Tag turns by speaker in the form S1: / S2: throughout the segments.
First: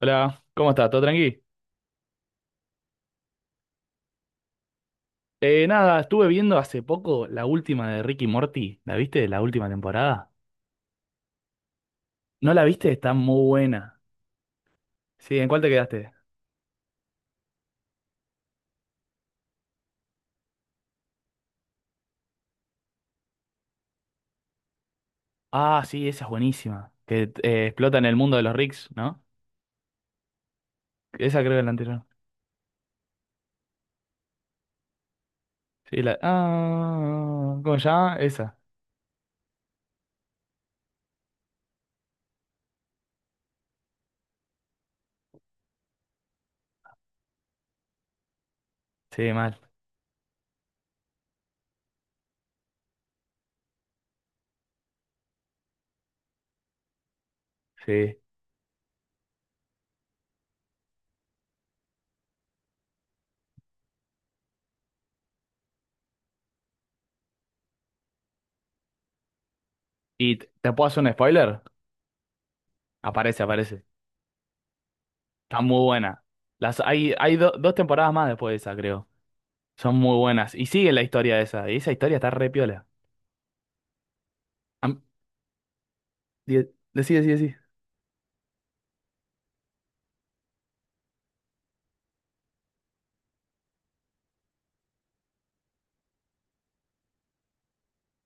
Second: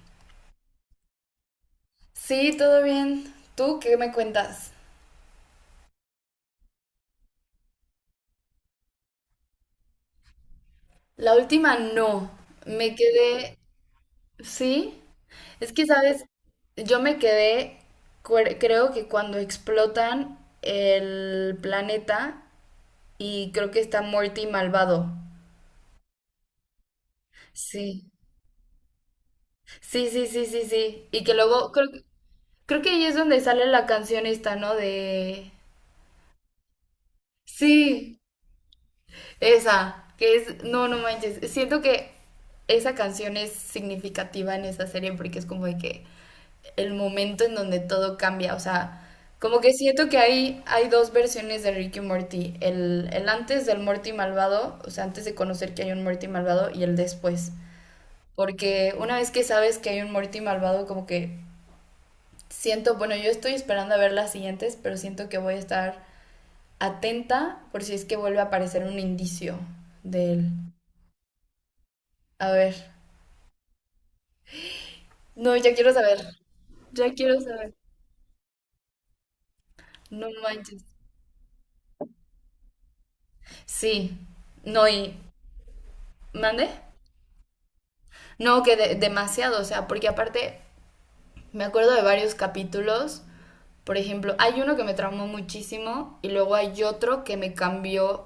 S1: Hola, ¿cómo estás? ¿Todo tranqui?
S2: Sí, todo bien. ¿Tú qué me cuentas?
S1: Nada, estuve viendo hace poco la última de Ricky Morty. ¿La viste? La última temporada.
S2: La última no.
S1: ¿No la viste?
S2: Me
S1: Está muy
S2: quedé...
S1: buena.
S2: Sí.
S1: Sí, ¿en cuál te
S2: Es que,
S1: quedaste?
S2: ¿sabes? Yo me quedé, creo que cuando explotan el planeta y creo que está Morty malvado.
S1: Ah, sí, esa es buenísima. Que explota en
S2: Sí.
S1: el mundo de los Ricks, ¿no?
S2: Sí, sí, sí, sí, sí. Y que
S1: Esa creo que es la
S2: luego, creo,
S1: anterior.
S2: creo que ahí es donde sale la canción esta, ¿no? De...
S1: Sí, la. Ah, ¿cómo se llama?
S2: Sí.
S1: Esa.
S2: Esa, que es, no, no manches, siento que esa canción es significativa en esa serie porque es como de que el momento en donde todo cambia, o sea,
S1: Sí, mal.
S2: como que siento que hay dos versiones de Rick y Morty, el antes del Morty malvado, o sea, antes de conocer que hay un Morty malvado y el después,
S1: Sí.
S2: porque una vez que sabes que hay un Morty malvado, como que siento, bueno, yo estoy esperando a ver las siguientes, pero siento que voy a estar atenta por si es que vuelve a aparecer un indicio de
S1: ¿Y
S2: él.
S1: te puedo hacer un spoiler?
S2: A ver.
S1: Aparece, aparece.
S2: No,
S1: Está
S2: ya
S1: muy
S2: quiero saber.
S1: buena. Las,
S2: Ya
S1: hay
S2: quiero
S1: dos
S2: saber.
S1: temporadas más después de esa, creo. Son muy
S2: No
S1: buenas. Y
S2: manches.
S1: sigue la historia de esa. Y esa historia está re piola.
S2: Sí. No, y... ¿Mande?
S1: Decí, decí, decí.
S2: No, que demasiado, o sea, porque aparte me acuerdo de varios capítulos. Por ejemplo, hay uno que me traumó muchísimo y luego hay otro que me cambió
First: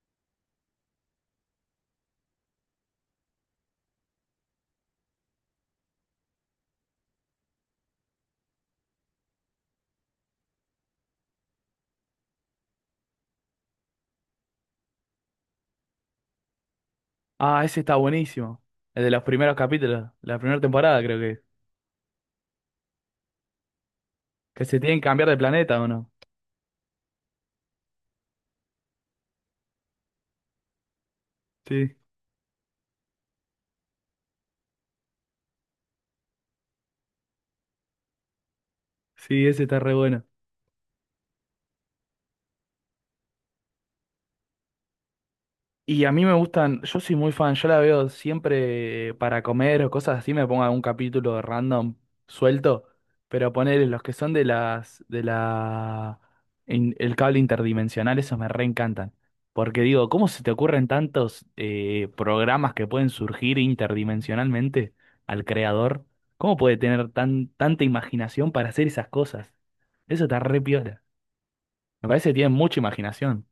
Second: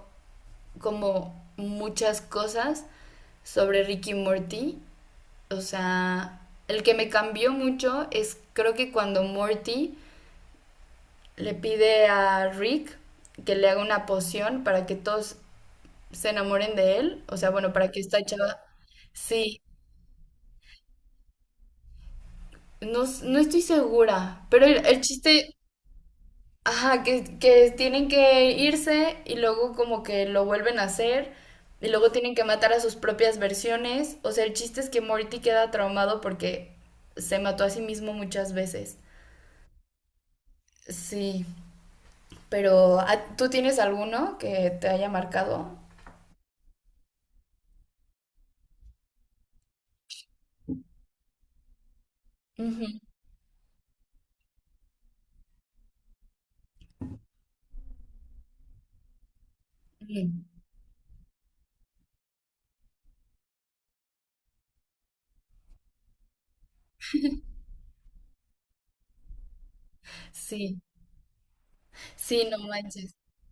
S2: como muchas cosas sobre Ricky Morty. O sea, el que me cambió mucho es creo que cuando Morty le pide a Rick que le haga una poción para que todos se enamoren de él. O sea,
S1: Ah,
S2: bueno,
S1: ese
S2: para
S1: está
S2: que esta chava.
S1: buenísimo. El de los primeros
S2: Sí,
S1: capítulos, la primera temporada creo que.
S2: no, no estoy segura.
S1: Que
S2: Pero
S1: se tienen
S2: el
S1: que cambiar de
S2: chiste,
S1: planeta, ¿o no?
S2: ajá, que tienen que irse y luego como que lo vuelven a hacer. Y
S1: Sí,
S2: luego tienen que matar a sus propias versiones. O sea, el chiste es que Morty queda traumado porque se mató a sí mismo muchas veces.
S1: sí, ese está re bueno.
S2: Sí, pero ¿tú tienes alguno que te haya marcado?
S1: Y a mí me gustan, yo soy muy fan, yo la veo siempre para comer o cosas así, me pongo algún capítulo random suelto,
S2: Ujú,
S1: pero poner los que son de las, de la, el cable interdimensional, esos me reencantan. Porque digo, ¿cómo
S2: ujú.
S1: se te ocurren tantos programas que pueden surgir interdimensionalmente al creador? ¿Cómo puede tener tan, tanta imaginación para hacer esas cosas? Eso está re
S2: Sí,
S1: piola. Me parece que
S2: sí,
S1: tienen
S2: no
S1: mucha
S2: manches.
S1: imaginación.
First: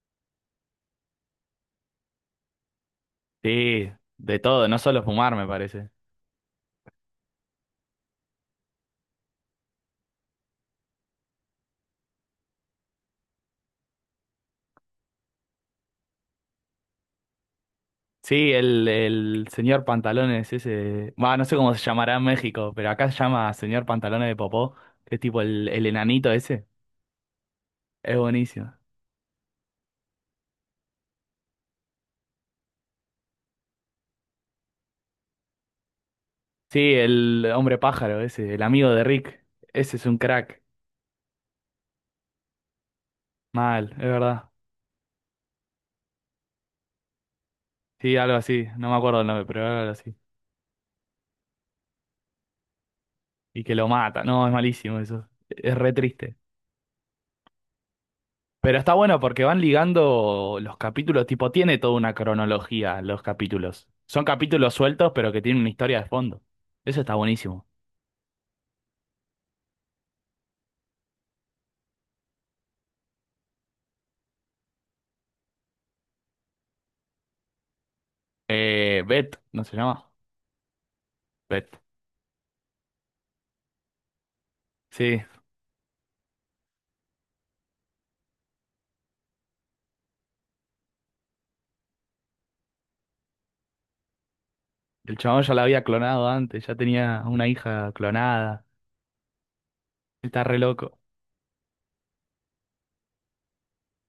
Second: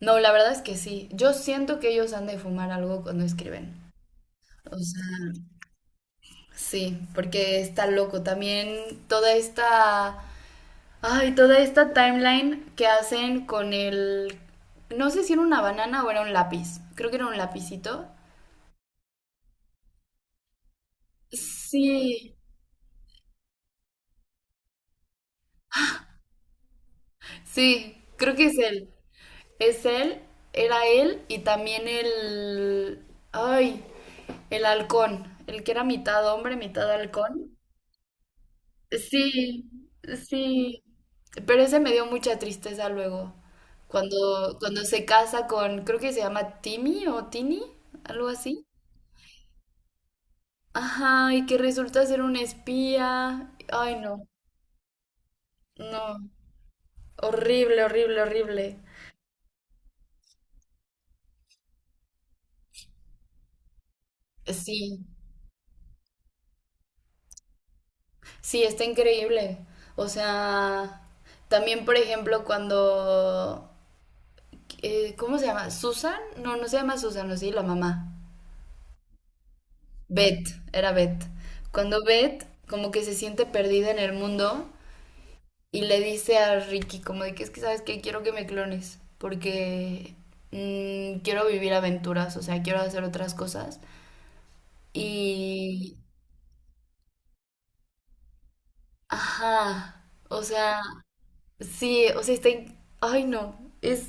S2: No, la verdad es que sí. Yo siento que ellos han de fumar algo cuando
S1: Sí,
S2: escriben.
S1: de todo,
S2: O
S1: no
S2: sea,
S1: solo fumar, me parece.
S2: sí, porque está loco. También toda esta, ay, toda esta timeline que hacen con el, no sé si era una banana o era un lápiz. Creo que era un lapicito.
S1: Sí, el señor Pantalones, ese. Va, no sé cómo se llamará en
S2: Sí,
S1: México, pero acá se llama señor Pantalones de Popó, que es tipo el enanito ese.
S2: sí,
S1: Es
S2: creo que es
S1: buenísimo.
S2: él. Es él, era él y también el, ay, el halcón, el que era mitad hombre, mitad
S1: Sí, el
S2: halcón.
S1: hombre pájaro ese, el amigo de Rick.
S2: Sí,
S1: Ese es un crack.
S2: sí, pero ese me dio mucha tristeza luego,
S1: Mal, es verdad.
S2: cuando, cuando se casa con, creo que se llama Timmy o Tini,
S1: Sí,
S2: algo
S1: algo
S2: así.
S1: así. No me acuerdo el nombre, pero era algo así.
S2: Ajá, y que resulta ser un espía.
S1: Y que lo
S2: Ay,
S1: mata.
S2: no,
S1: No, es malísimo eso. Es re
S2: no,
S1: triste.
S2: horrible, horrible,
S1: Pero
S2: horrible.
S1: está bueno porque van ligando los capítulos, tipo, tiene toda una cronología los capítulos. Son capítulos
S2: Sí,
S1: sueltos, pero que tienen una historia de fondo. Eso está buenísimo.
S2: sí, está increíble. O sea, también, por ejemplo, cuando, ¿cómo se llama? ¿Susan? No, no se llama Susan, ¿o sí? La mamá.
S1: Beth, ¿no se llama?
S2: Beth, era Beth.
S1: Beth.
S2: Cuando Beth como que se siente perdida en el mundo
S1: Sí,
S2: y le dice a Ricky como de que es que sabes que quiero que me clones porque quiero vivir aventuras, o sea, quiero hacer otras cosas.
S1: el chabón ya la había
S2: Y...
S1: clonado antes, ya tenía una hija clonada.
S2: Ajá, o
S1: Está re
S2: sea,
S1: loco.
S2: sí, o sea, está... Ay, no, es,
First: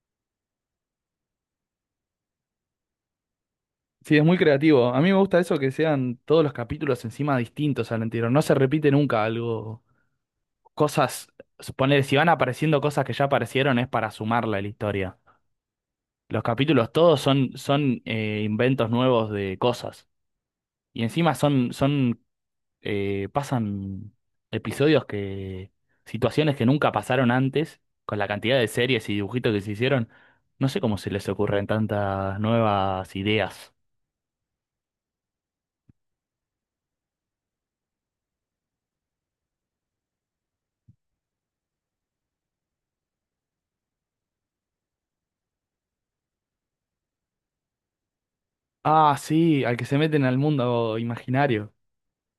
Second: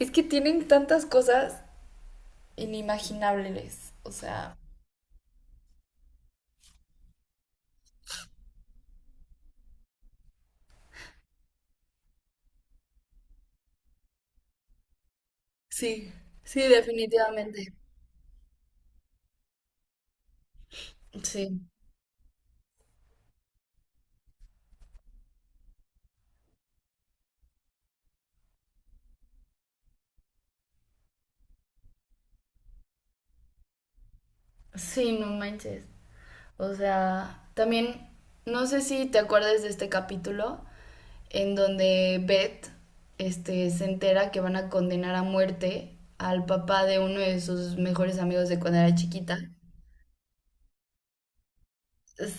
S2: es que tienen tantas cosas inimaginables, o
S1: Sí, es muy
S2: sea...
S1: creativo. A mí me gusta eso que sean todos los capítulos encima distintos al anterior. No se repite nunca algo. Cosas, suponer, si van apareciendo cosas que ya aparecieron es para sumarla a la historia.
S2: Sí,
S1: Los
S2: sí,
S1: capítulos todos son,
S2: definitivamente.
S1: son inventos nuevos de cosas. Y encima
S2: Sí,
S1: son, son pasan episodios que, situaciones que nunca pasaron antes, con la cantidad de series y dibujitos que se hicieron. No sé cómo se les ocurren tantas nuevas ideas.
S2: sí, no manches. O sea, también no sé si te acuerdas de este capítulo en donde Beth este, se entera que van a condenar a muerte al papá de uno de sus mejores amigos de cuando era
S1: Ah,
S2: chiquita.
S1: sí, al que se meten al mundo imaginario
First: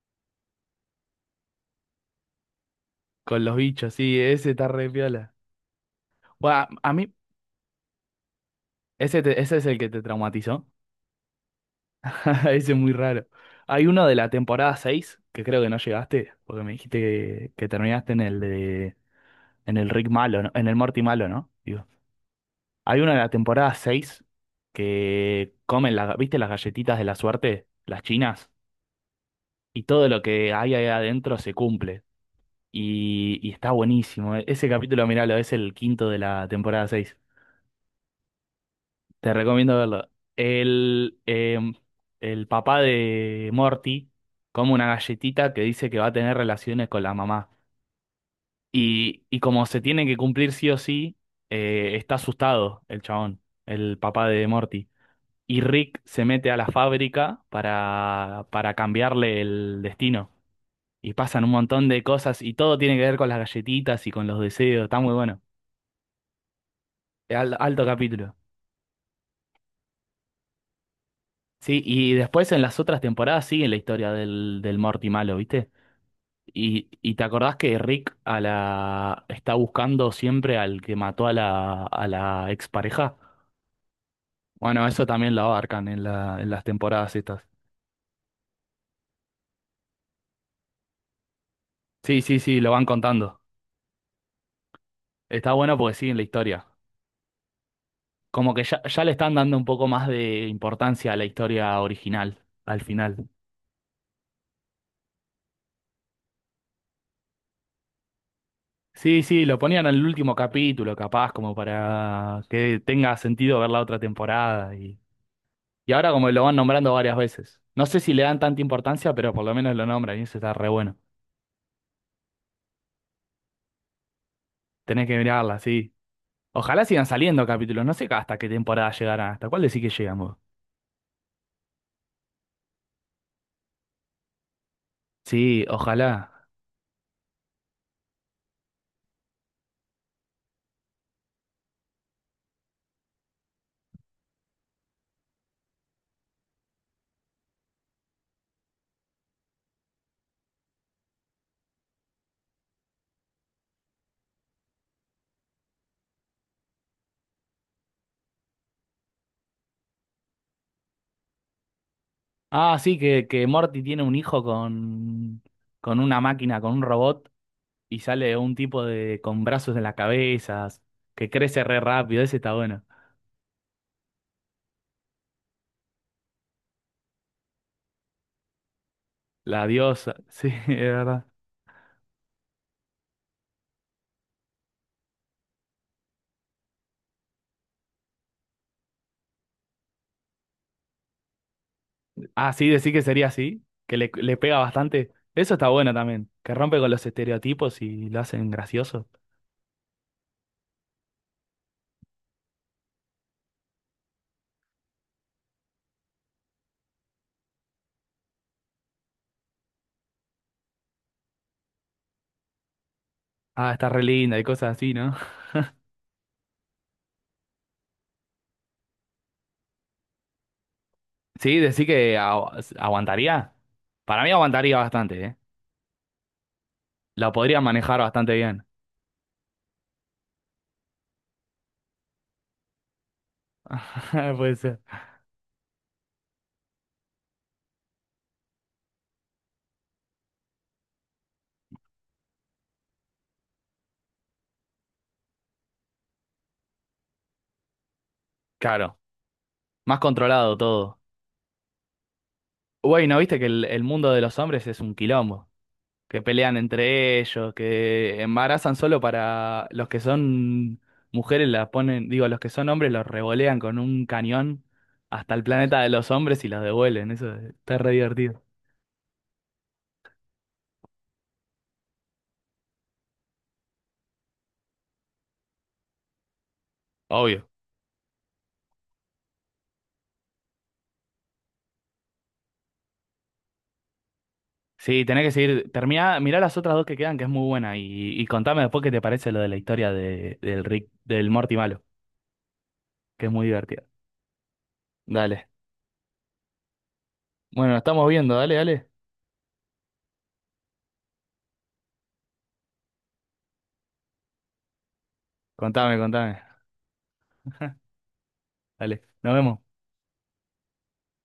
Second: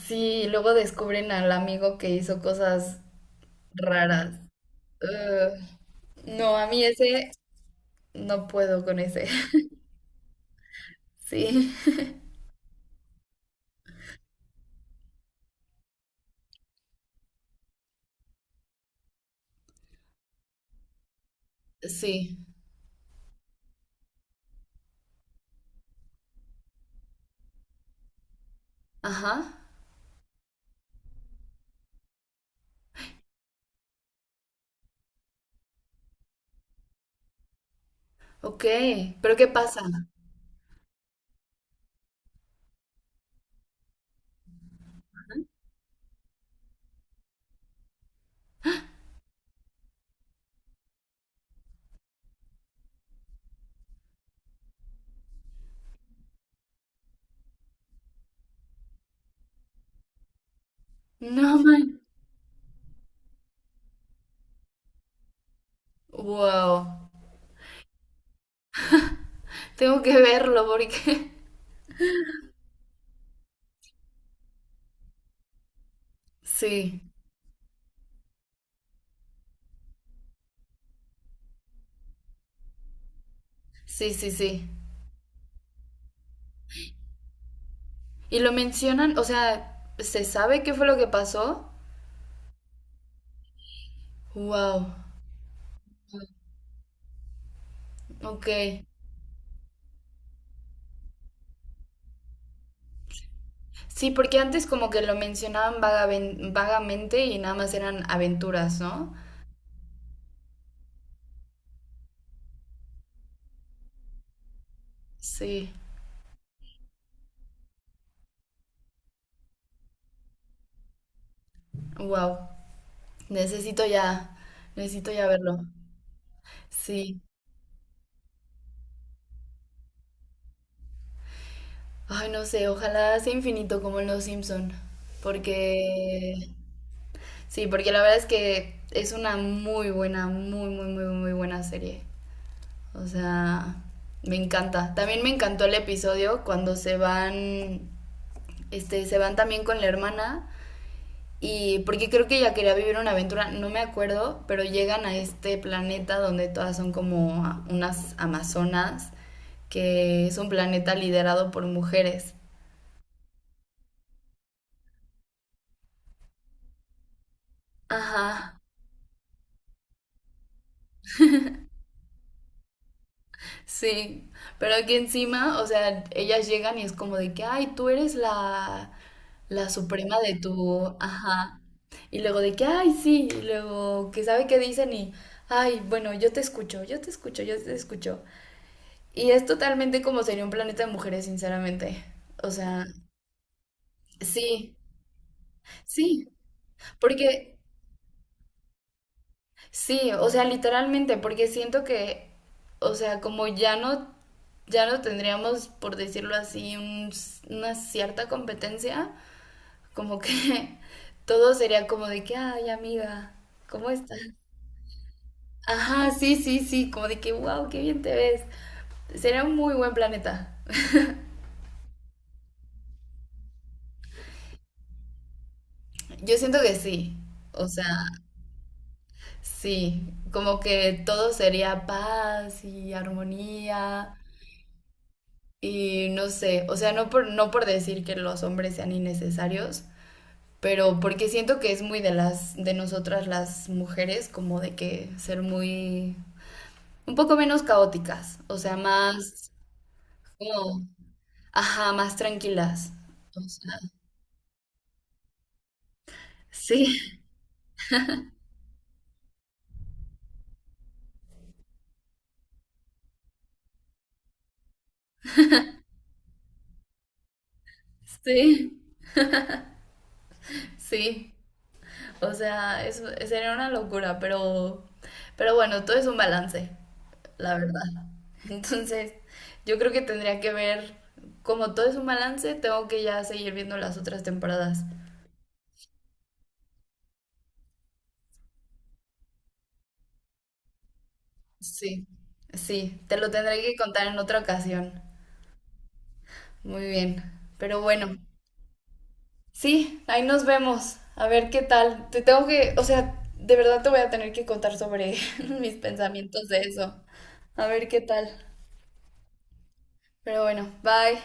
S2: Sí, luego descubren al amigo que hizo cosas
S1: con los bichos, sí,
S2: raras.
S1: ese está re piola.
S2: Ugh.
S1: Bueno,
S2: No, a mí
S1: a mí,
S2: ese no puedo con
S1: ese,
S2: ese.
S1: ese es el que te traumatizó.
S2: Sí,
S1: Ese es muy raro. Hay uno de la temporada 6 que creo que no llegaste, porque me dijiste que terminaste en el de, en el Rick malo, ¿no? En el Morty malo, ¿no?
S2: sí.
S1: Hay una de la temporada 6 que comen, la, ¿viste las galletitas de la suerte? Las chinas.
S2: Ajá.
S1: Y todo lo que hay ahí adentro se cumple. Y está buenísimo. Ese capítulo, miralo, es el quinto de la temporada 6.
S2: Ok.
S1: Te
S2: ¿Pero qué
S1: recomiendo
S2: pasa?
S1: verlo. El, el papá de Morty come una galletita que dice que va a tener relaciones con la mamá. Y como se tiene que cumplir sí o sí, está asustado el chabón, el papá de Morty. Y Rick se mete a la fábrica para cambiarle el destino. Y pasan un
S2: No,
S1: montón
S2: man.
S1: de cosas y todo tiene que ver con las galletitas y con los deseos. Está muy bueno.
S2: Wow.
S1: Alto capítulo.
S2: Tengo que verlo porque
S1: Sí, y después en las otras temporadas sigue la historia del, del Morty malo, ¿viste?
S2: Sí,
S1: Y te acordás que Rick a la, está buscando siempre al que mató a la expareja.
S2: sí, sí, sí.
S1: Bueno, eso también lo abarcan en la, en las temporadas estas.
S2: Y lo mencionan, o sea, ¿se sabe qué fue lo que pasó?
S1: Sí, sí, sí, lo van contando.
S2: Wow,
S1: Está bueno porque siguen la historia.
S2: ok.
S1: Como que ya, ya le están dando un poco más de importancia a la historia original, al final.
S2: Sí, porque antes como que lo mencionaban vagamente y nada más eran aventuras, ¿no?
S1: Sí, sí, lo ponían en el último capítulo, capaz, como para que tenga sentido ver la otra temporada.
S2: Sí,
S1: Y ahora como lo van nombrando varias veces. No sé si le dan tanta importancia, pero por lo menos lo nombran y eso está re bueno.
S2: wow. Necesito ya,
S1: Tenés
S2: necesito
S1: que
S2: ya verlo.
S1: mirarla, sí. Ojalá sigan
S2: Sí.
S1: saliendo capítulos, no sé hasta qué temporada llegarán, hasta cuál decís que llegamos.
S2: Ay, no sé, ojalá sea infinito como en Los Simpson,
S1: Sí, ojalá.
S2: porque sí, porque la verdad es que es una muy buena, muy, muy, muy, muy buena serie. O sea, me encanta. También me encantó el episodio cuando se van, este, se van también con la hermana. Y porque creo que ella quería vivir una aventura, no me acuerdo, pero llegan a este planeta donde todas son como unas amazonas, que es un planeta liderado por mujeres.
S1: Ah, sí, que Morty tiene un hijo con una máquina, con un robot y sale un
S2: Ajá.
S1: tipo de con brazos en las cabezas, que crece re rápido, ese está bueno.
S2: Sí, pero aquí encima, o sea, ellas llegan y es como de que, ay, tú eres la,
S1: La
S2: la
S1: diosa,
S2: suprema de
S1: sí, es
S2: tu,
S1: verdad.
S2: ajá. Y luego de que, ay, sí, y luego que sabe qué dicen y, ay, bueno, yo te escucho, yo te escucho, yo te escucho. Y es totalmente como sería un planeta de mujeres, sinceramente. O
S1: Ah, sí,
S2: sea,
S1: decir que sería así, que le pega
S2: sí,
S1: bastante. Eso está bueno
S2: sí,
S1: también, que rompe con los
S2: porque
S1: estereotipos y lo hacen gracioso.
S2: sí, o sea, literalmente, porque siento que, o sea, como ya no, ya no tendríamos, por decirlo así, una cierta competencia, como que todo sería como de que, ay, amiga,
S1: Ah, está
S2: ¿cómo
S1: re
S2: estás?
S1: linda y cosas así, ¿no?
S2: Ajá, sí, sí, sí, como de que, wow, qué bien te ves. Sería un muy buen planeta.
S1: Sí, decir que aguantaría. Para mí aguantaría bastante, ¿eh?
S2: Yo siento que sí,
S1: La podría
S2: o sea,
S1: manejar bastante bien.
S2: sí, como que todo sería paz y armonía.
S1: Puede ser.
S2: Y no sé, o sea, no por, no por decir que los hombres sean innecesarios, pero porque siento que es muy de las, de nosotras las mujeres, como de que ser muy, un poco menos caóticas, o sea,
S1: Claro,
S2: más,
S1: más controlado
S2: como,
S1: todo.
S2: ajá, más tranquilas.
S1: Güey, ¿no viste
S2: O
S1: que
S2: sea,
S1: el mundo de los hombres es un quilombo? Que pelean entre
S2: sí,
S1: ellos, que embarazan solo para los que son mujeres las ponen, digo, los que son hombres los revolean con un cañón hasta el planeta de los hombres y los devuelven. Eso está re divertido.
S2: sí, sí. O sea, es, sería una locura, pero bueno, todo es un balance.
S1: Obvio.
S2: La verdad. Entonces, yo creo que tendría que ver, como todo es un balance, tengo que ya seguir viendo las otras temporadas.
S1: Sí, tenés que seguir. Termina, mirá las otras dos que quedan, que es muy buena. Y contame después qué te parece lo de la historia de, del Rick, del Morty malo,
S2: Sí. Sí, te
S1: que
S2: lo
S1: es muy
S2: tendré que
S1: divertida.
S2: contar en otra ocasión.
S1: Dale.
S2: Muy bien.
S1: Bueno,
S2: Pero
S1: estamos
S2: bueno,
S1: viendo, dale, dale.
S2: sí, ahí nos vemos. A ver qué tal. Te tengo que, o sea, de verdad te voy a tener que contar sobre mis
S1: Contame, contame.
S2: pensamientos de eso. A ver qué tal.
S1: Dale. Nos vemos.
S2: Pero bueno, bye.